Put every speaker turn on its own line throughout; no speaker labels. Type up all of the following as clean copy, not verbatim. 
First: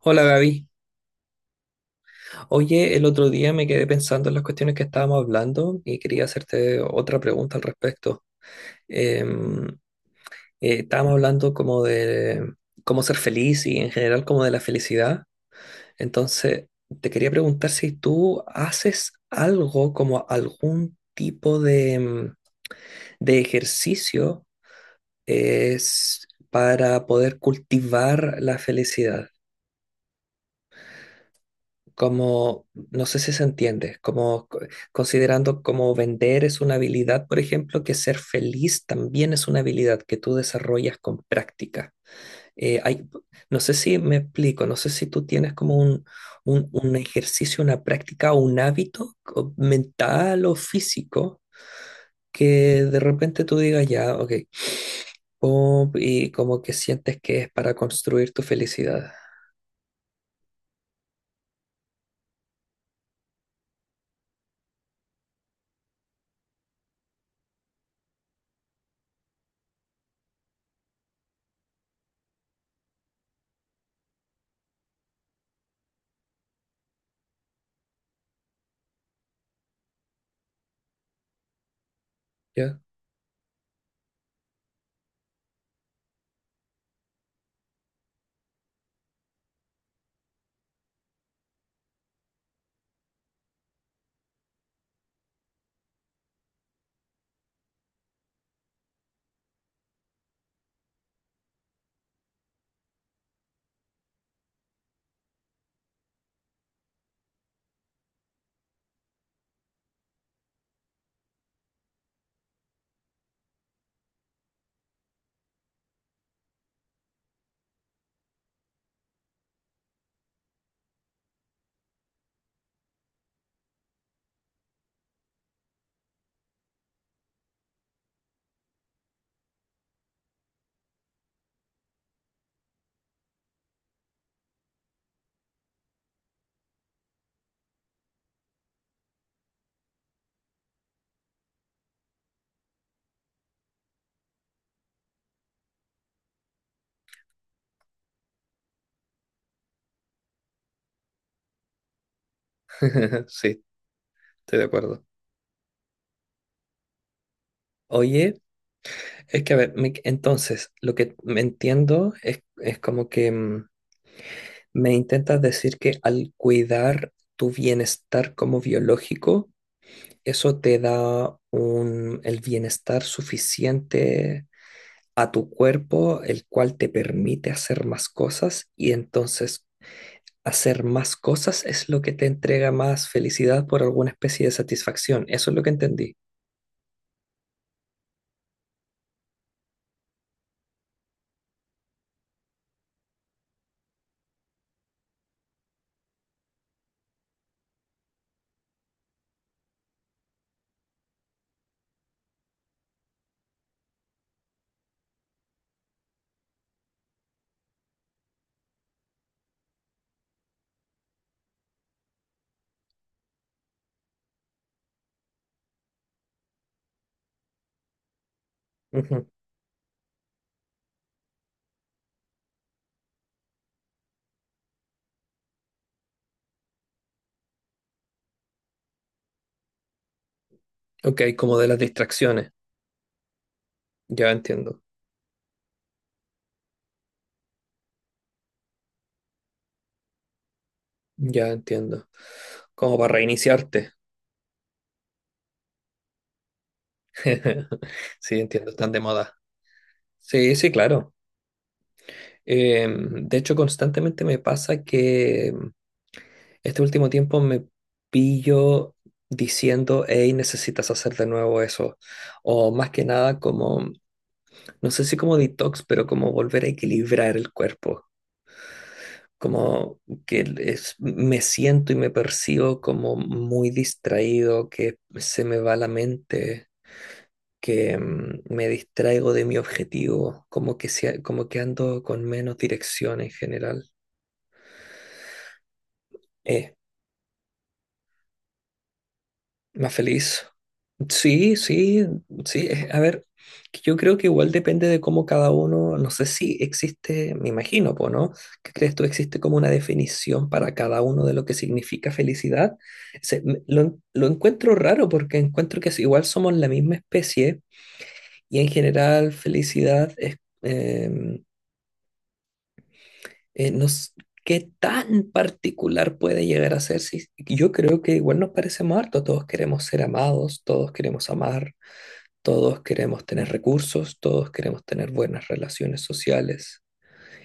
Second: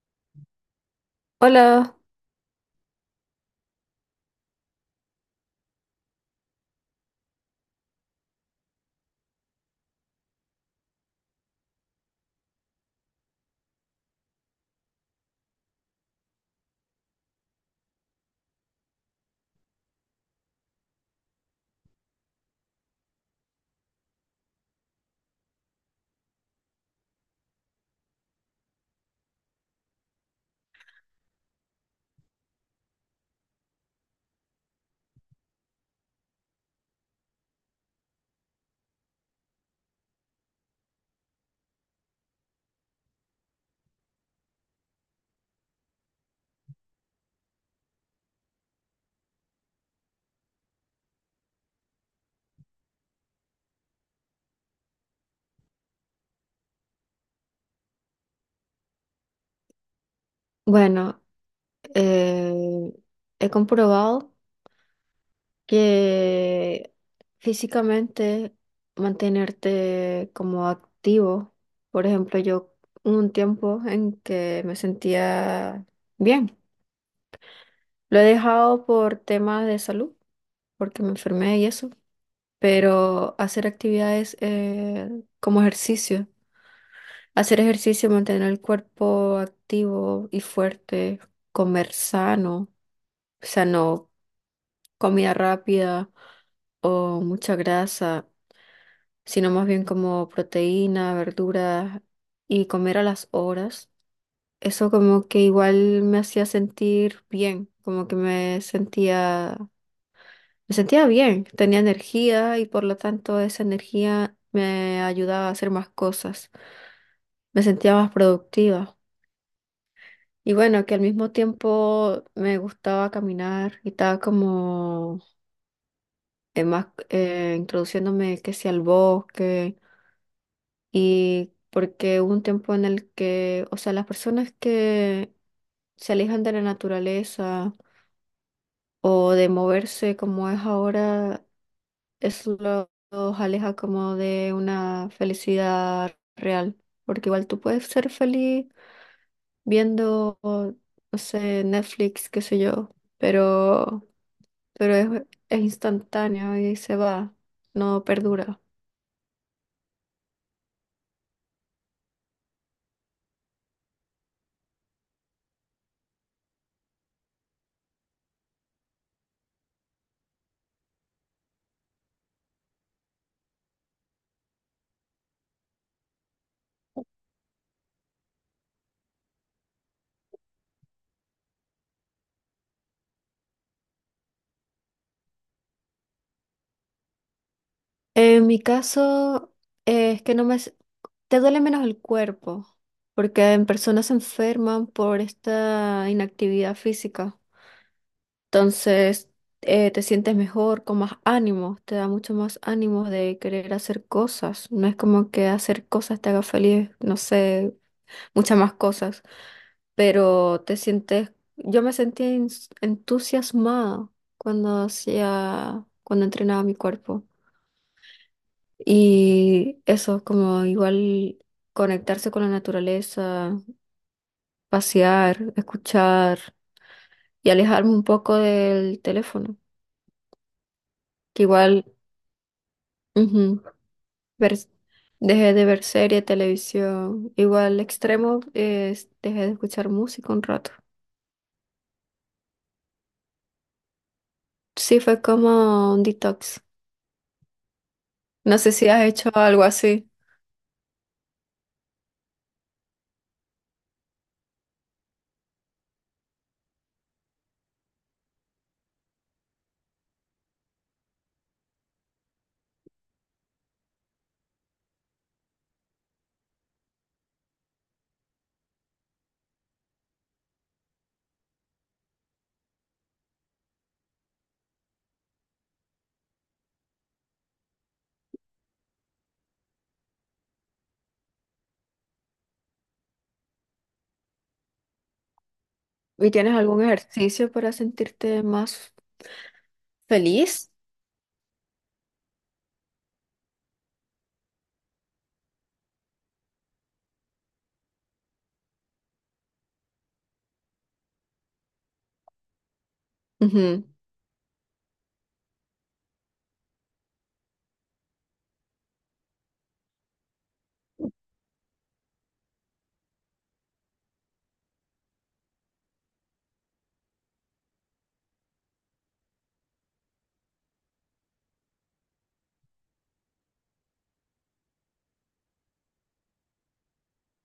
Hola Gaby.
Hola,
Oye, el otro día me quedé pensando en las cuestiones que estábamos hablando y quería hacerte otra pregunta al respecto. Em, Estábamos hablando como de cómo ser feliz y en general como de la felicidad. Entonces, te quería preguntar si tú haces algo como algún tipo de de ejercicio es para poder cultivar la felicidad. Como, no sé si se entiende, considerando como vender es una habilidad, por ejemplo, que ser feliz también es una habilidad que tú desarrollas con práctica. Eh, hay, no sé si me explico, no sé si tú tienes como un ejercicio, una práctica o un hábito mental o físico que de repente tú digas, ya, ok, pum, y como que sientes que es para construir tu felicidad.
bueno, eh, he comprobado que físicamente mantenerte como activo. Por ejemplo, yo hubo un tiempo en que me sentía bien, lo he dejado por temas de salud, porque me enfermé y eso,
¿Ya?
pero hacer actividades como ejercicio. Hacer ejercicio, mantener el cuerpo activo y fuerte, comer sano, o sea, no comida rápida o mucha grasa, sino más bien como proteína, verduras y comer a las horas. Eso como que igual me hacía sentir bien, como que me sentía bien, tenía energía y por lo tanto esa energía me ayudaba a hacer más cosas. Me sentía más productiva. Y bueno, que al mismo tiempo me gustaba caminar y estaba como más introduciéndome que sea al bosque, y porque hubo un tiempo en el que, o sea, las personas que se alejan de la naturaleza o de moverse como es ahora, eso los aleja como de una felicidad real, porque igual tú puedes ser feliz viendo, no sé, Netflix, qué sé yo,
Sí,
pero,
estoy de
pero
acuerdo.
es, es instantáneo y se va, no
Oye.
perdura.
Es que, a ver, me- Entonces, lo que me entiendo es como que me intentas decir que al cuidar tu bienestar como biológico, eso te da un, el bienestar suficiente a tu cuerpo, el cual te permite hacer más cosas y entonces hacer más cosas es lo que te entrega más felicidad por alguna especie de satisfacción. Eso es lo que entendí.
En mi caso, es que no te duele menos el cuerpo, porque en personas se enferman por esta inactividad física. Entonces, te sientes mejor, con más ánimo, te da mucho más ánimo de querer hacer cosas. No es como que hacer cosas te haga feliz, no sé, muchas más cosas, pero te sientes, yo me sentía entusiasmada cuando cuando entrenaba mi cuerpo.
Ujú.
Y eso, como igual conectarse con la naturaleza, pasear, escuchar y alejarme un poco del teléfono,
Ok,
que
como de las
igual...
distracciones,
ujú,
ya
ver-
entiendo.
dejé de ver serie, televisión, igual extremo, dejé de escuchar música un rato.
Ya entiendo. Como para reiniciarte.
Sí, fue como un detox.
Sí,
No
entiendo,
sé si
están de
has hecho
moda.
algo así
Sí, sí, claro. De hecho, constantemente me pasa que este último tiempo me pillo diciendo, hey, necesitas hacer de nuevo eso. O más que nada como, no sé si como detox, pero como volver a equilibrar el cuerpo. Como que me siento y me percibo como muy distraído, que se me va la mente. Que me distraigo de mi objetivo, como que, como que ando con menos dirección en general.
y tienes
Eh,
algún ejercicio para sentirte más
Más feliz.
feliz.
Sí, sí, sí. A ver, que yo creo que igual depende de cómo cada uno, no sé si existe, me imagino, po, ¿no? ¿Qué crees tú? ¿Existe como una definición para cada uno de lo que significa felicidad?
Ujú.
Lo encuentro raro porque encuentro que igual somos la misma especie y en general felicidad es... em, no s- qué tan particular puede llegar a ser. Si, yo creo que igual nos parecemos harto. Todos queremos ser amados, todos queremos amar, todos queremos tener recursos, todos queremos tener buenas relaciones sociales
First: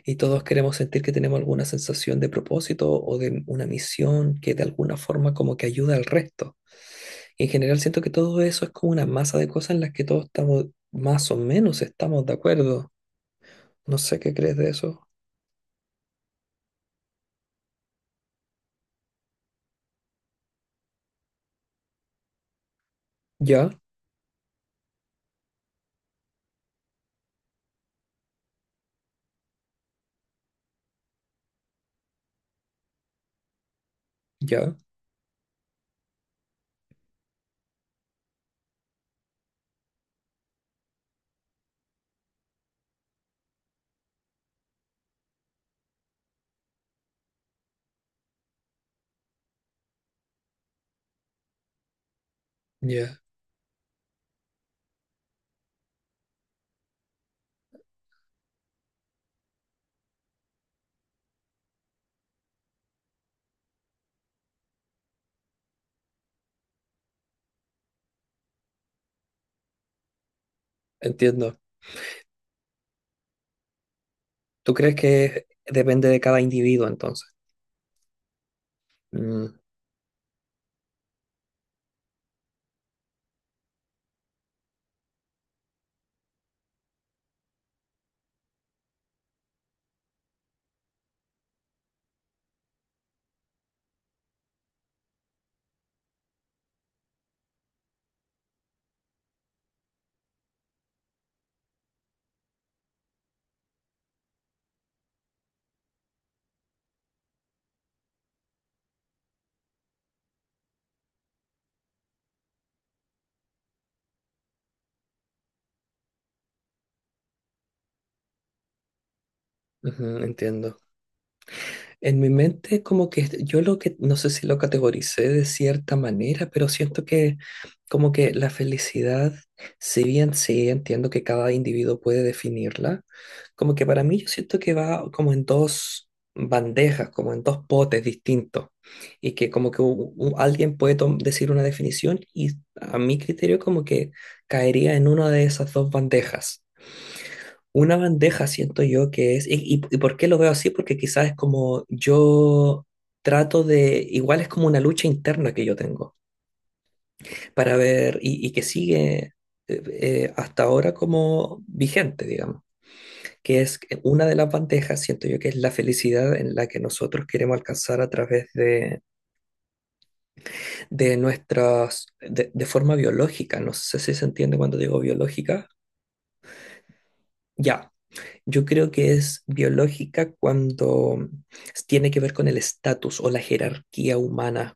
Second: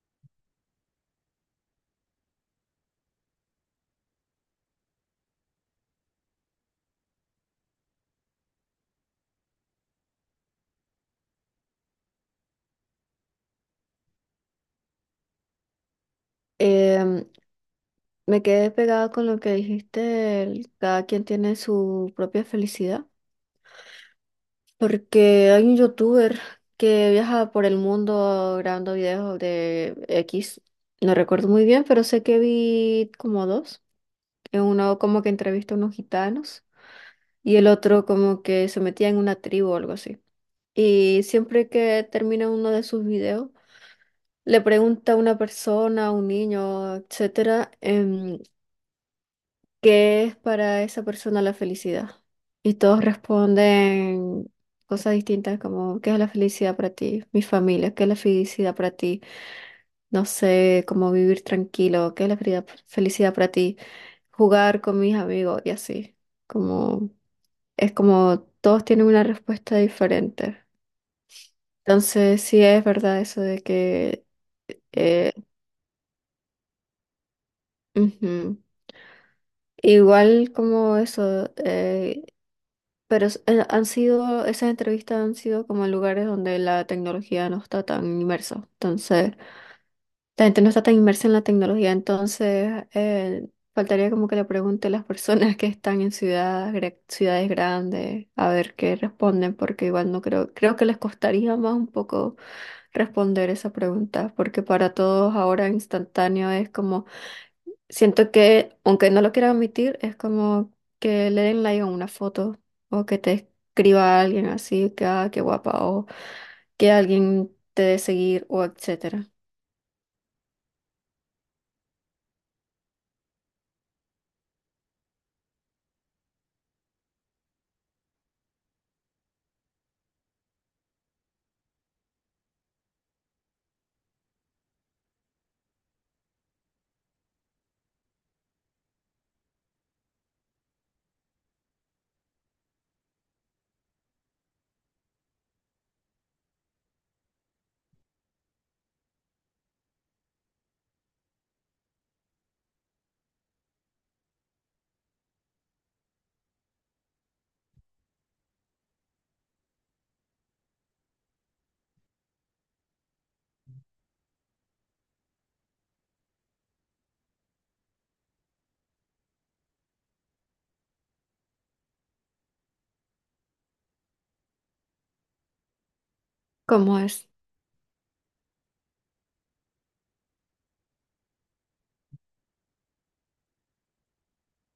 y todos queremos sentir que tenemos alguna sensación de propósito o de una misión que de alguna forma como que ayuda al resto. Y en general siento que todo eso es como una masa de cosas en las que todos estamos más o menos estamos de acuerdo. No sé qué crees de eso.
Em, Me quedé pegada con lo que dijiste, del cada quien tiene su propia felicidad,
Ya,
porque hay un youtuber que viaja por el mundo grabando videos de X, no recuerdo muy bien, pero sé que vi como dos. En
ya,
uno como que entrevista a unos gitanos y el otro como que se metía en una tribu o algo así. Y siempre que termina uno de sus videos, le pregunta a una persona, a un niño, etcétera, ¿qué es para esa persona la felicidad? Y todos
ya.
responden cosas distintas como, ¿qué es la felicidad para ti? Mi familia. ¿Qué es la felicidad para ti? No sé, cómo vivir tranquilo. ¿Qué es la felicidad para ti? Jugar con mis amigos y así. Como, es como todos tienen una respuesta diferente.
Entiendo.
Entonces, sí es verdad eso de que...
¿Tú crees
eh,
que depende de cada individuo entonces?
ujú.
Mm,
Igual como eso, pero esas entrevistas han sido como en lugares donde la tecnología no está tan inmersa. Entonces, la gente no está tan inmersa en la tecnología, entonces faltaría como que le pregunte a las personas que están en ciudades, ciudades grandes a ver qué responden, porque igual no creo, creo que les costaría más un poco responder esa pregunta, porque para todos ahora instantáneo es como... siento que, aunque no lo quiera admitir, es como que le den like a una foto o que te escriba alguien así, que ah, qué guapa, o que alguien te dé seguir, o etcétera.
ujú, entiendo. En mi mente como que yo lo que, no sé si lo categoricé de cierta manera, pero siento que como que la felicidad, si bien sí entiendo que cada individuo puede definirla, como que para mí yo siento que va como en dos bandejas, como en dos potes distintos, y que como que alguien puede decir una definición y a mi criterio como que caería en una de esas dos bandejas. Una bandeja siento yo que es, y por qué lo veo así, porque quizás es como yo trato de, igual es como una lucha interna que yo tengo para ver y que sigue hasta ahora como vigente, digamos, que es que una de las bandejas, siento yo que es la felicidad en la que nosotros queremos alcanzar a través de de forma biológica, no sé si se entiende cuando digo biológica,
¿Cómo es?
ya. Yo creo que es biológica cuando tiene que ver con el estatus o la jerarquía humana,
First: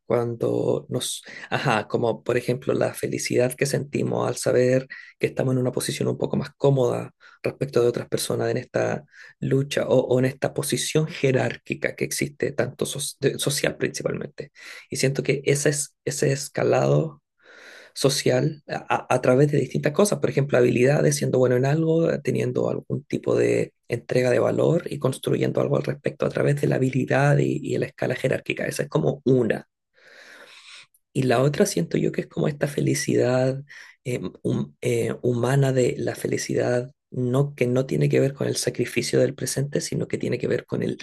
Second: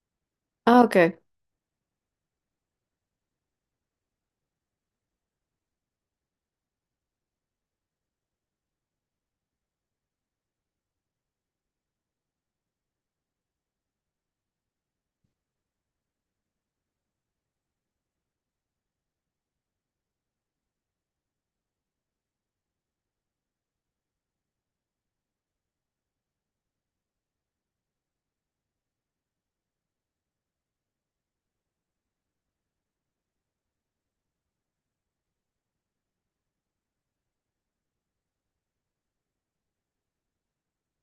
Ah,
cuando
ok.
nos, ajá, como por ejemplo la felicidad que sentimos al saber que estamos en una posición un poco más cómoda respecto de otras personas en esta lucha o en esta posición jerárquica que existe, tanto social principalmente. Y siento que ese escalado social través de distintas cosas, por ejemplo, habilidades, siendo bueno en algo, teniendo algún tipo de entrega de valor y construyendo algo al respecto a través de la habilidad y la escala jerárquica. Esa es como una. Y la otra siento yo que es como esta felicidad humana de la felicidad. No, que no tiene que ver con el sacrificio del presente, sino que tiene que ver con el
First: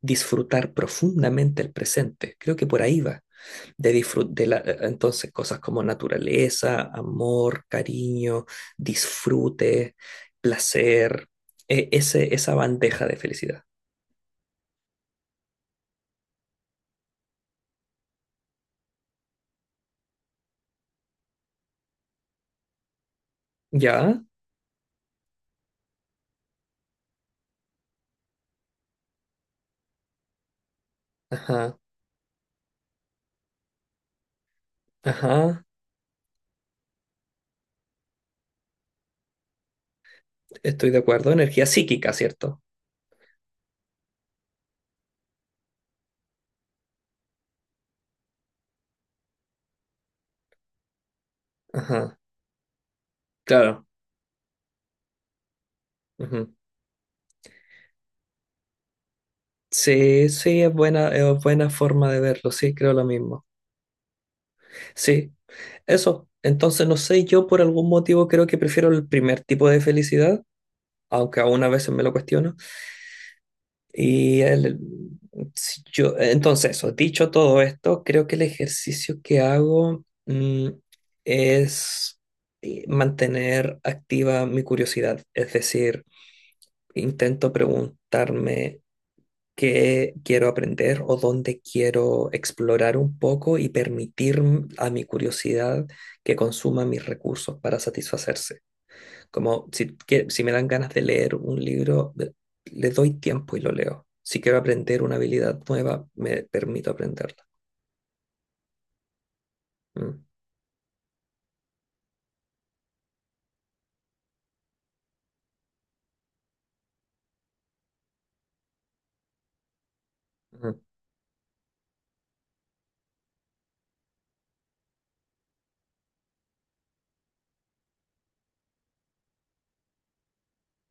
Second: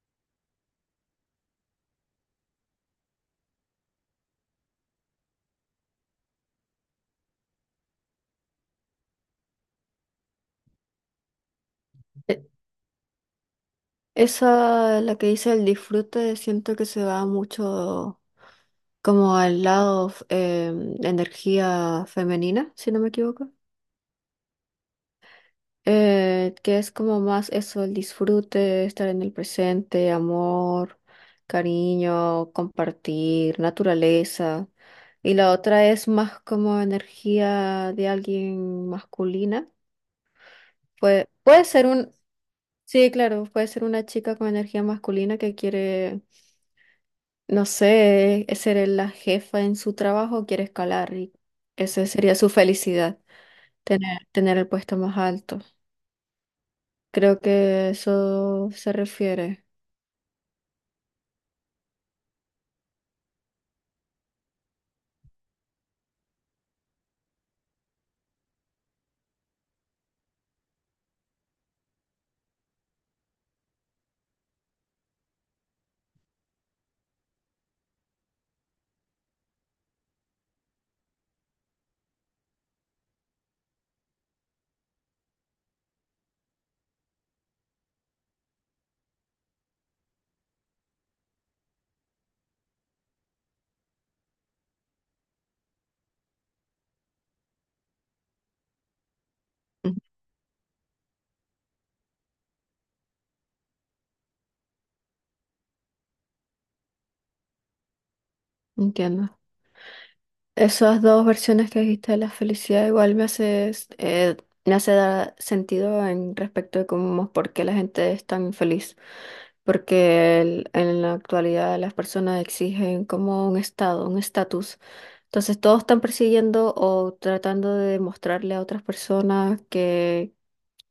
disfrutar profundamente el presente. Creo que por ahí va de disfrute, entonces cosas como naturaleza, amor, cariño, disfrute, placer,
E-
esa bandeja de felicidad.
Esa, la que dice el disfrute, siento que se va mucho como al lado energía femenina, si no me equivoco.
¿Ya?
Que es como más eso, el disfrute, estar en el presente, amor,
Ajá,
cariño, compartir, naturaleza. Y la
ajá,
otra es más como energía de alguien masculina.
estoy de acuerdo. Energía
Puede ser
psíquica,
un,
¿cierto?
sí, claro, puede ser una chica con energía masculina que quiere, no sé, ser la jefa en su trabajo, quiere escalar y esa
Ajá,
sería su felicidad,
claro.
tener el puesto más alto.
Ujú.
Creo que eso se refiere.
Sí, sí, es buena forma de verlo, sí, creo lo mismo. Sí, eso. Entonces, no sé, yo por algún motivo creo que prefiero el primer tipo de felicidad, aunque aún a veces me lo cuestiono. Y el- si yo, entonces, eso, dicho todo esto, creo que el ejercicio que hago es mantener activa mi curiosidad, es decir, intento preguntarme qué quiero aprender o dónde quiero explorar un poco y permitir a mi curiosidad que consuma mis recursos para satisfacerse. Como si,
Ujú.
si me dan ganas de leer un libro, le doy tiempo y lo leo. Si quiero aprender una habilidad nueva, me permito aprenderla.
Entiendo.
Mm,
Esas dos versiones que dijiste de la felicidad igual me me hace dar sentido en respecto de cómo, por qué la gente es tan infeliz. Porque
mm,
en la actualidad las personas exigen como un estado, un estatus. Entonces todos están persiguiendo o tratando de demostrarle a otras personas que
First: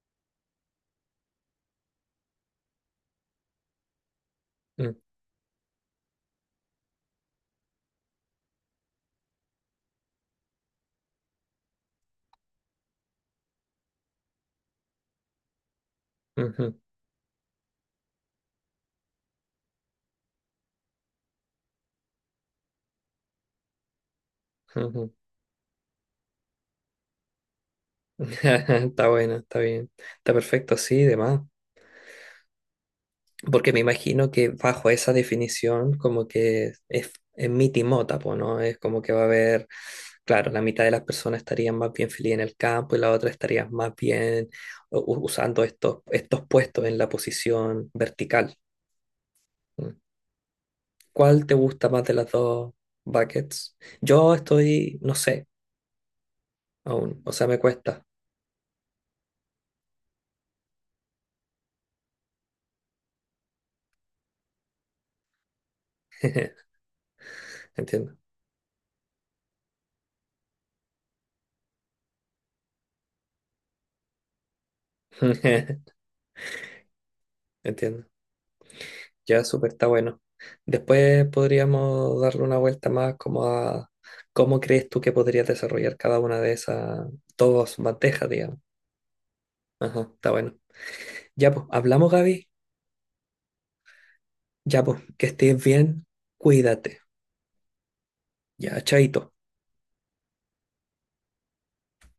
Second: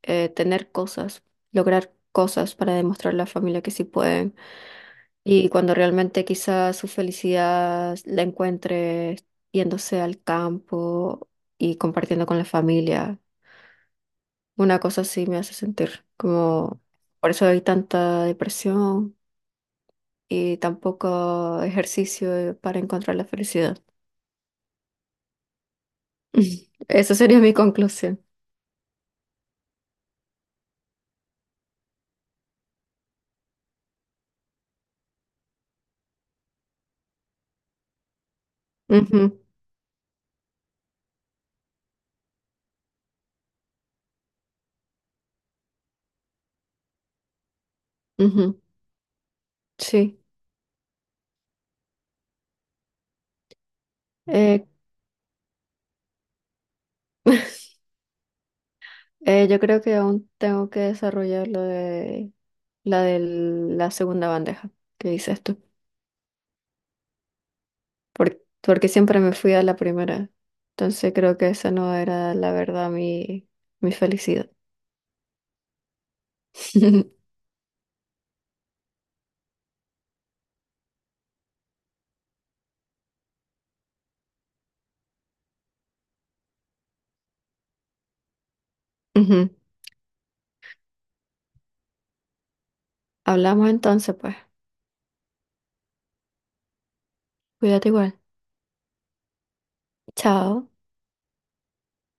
tener cosas, lograr cosas para demostrarle a la familia que sí pueden.
mm,
Y cuando realmente quizás su felicidad la encuentre yéndose al campo y compartiendo con la familia. Una cosa así me hace sentir
ujú,
como por eso hay tanta depresión y tan poco ejercicio para encontrar la felicidad.
ujú.
Esa sería mi conclusión.
Está bueno, está bien. Está perfecto, sí, demás. Porque me imagino que bajo esa definición, como que es mitimota, po, ¿no? Es como que va a
Ujú,
haber, claro, la mitad de las personas estarían más bien feliz en el campo y la otra estaría más bien usando estos puestos en la posición vertical.
ujú,
Mm.
sí.
¿Cuál te gusta más de las dos buckets? Yo
Eh,
estoy, no sé, aún, o sea, me cuesta.
yo creo que aún tengo que desarrollar lo de la segunda bandeja que dices tú.
Entiendo.
Porque siempre me fui a la primera. Entonces creo que esa no era la verdad mi felicidad.
Entiendo. Ya súper está bueno. Después podríamos darle una vuelta más como a cómo crees tú que podrías desarrollar cada una de esas dos bandejas, digamos.
Ujú.
Ajá, está bueno. Ya pues, hablamos, Gaby.
Hablamos entonces, pues.
Ya pues, que estés bien. Cuídate.
Cuídate igual.
Ya, chaito.
Chao.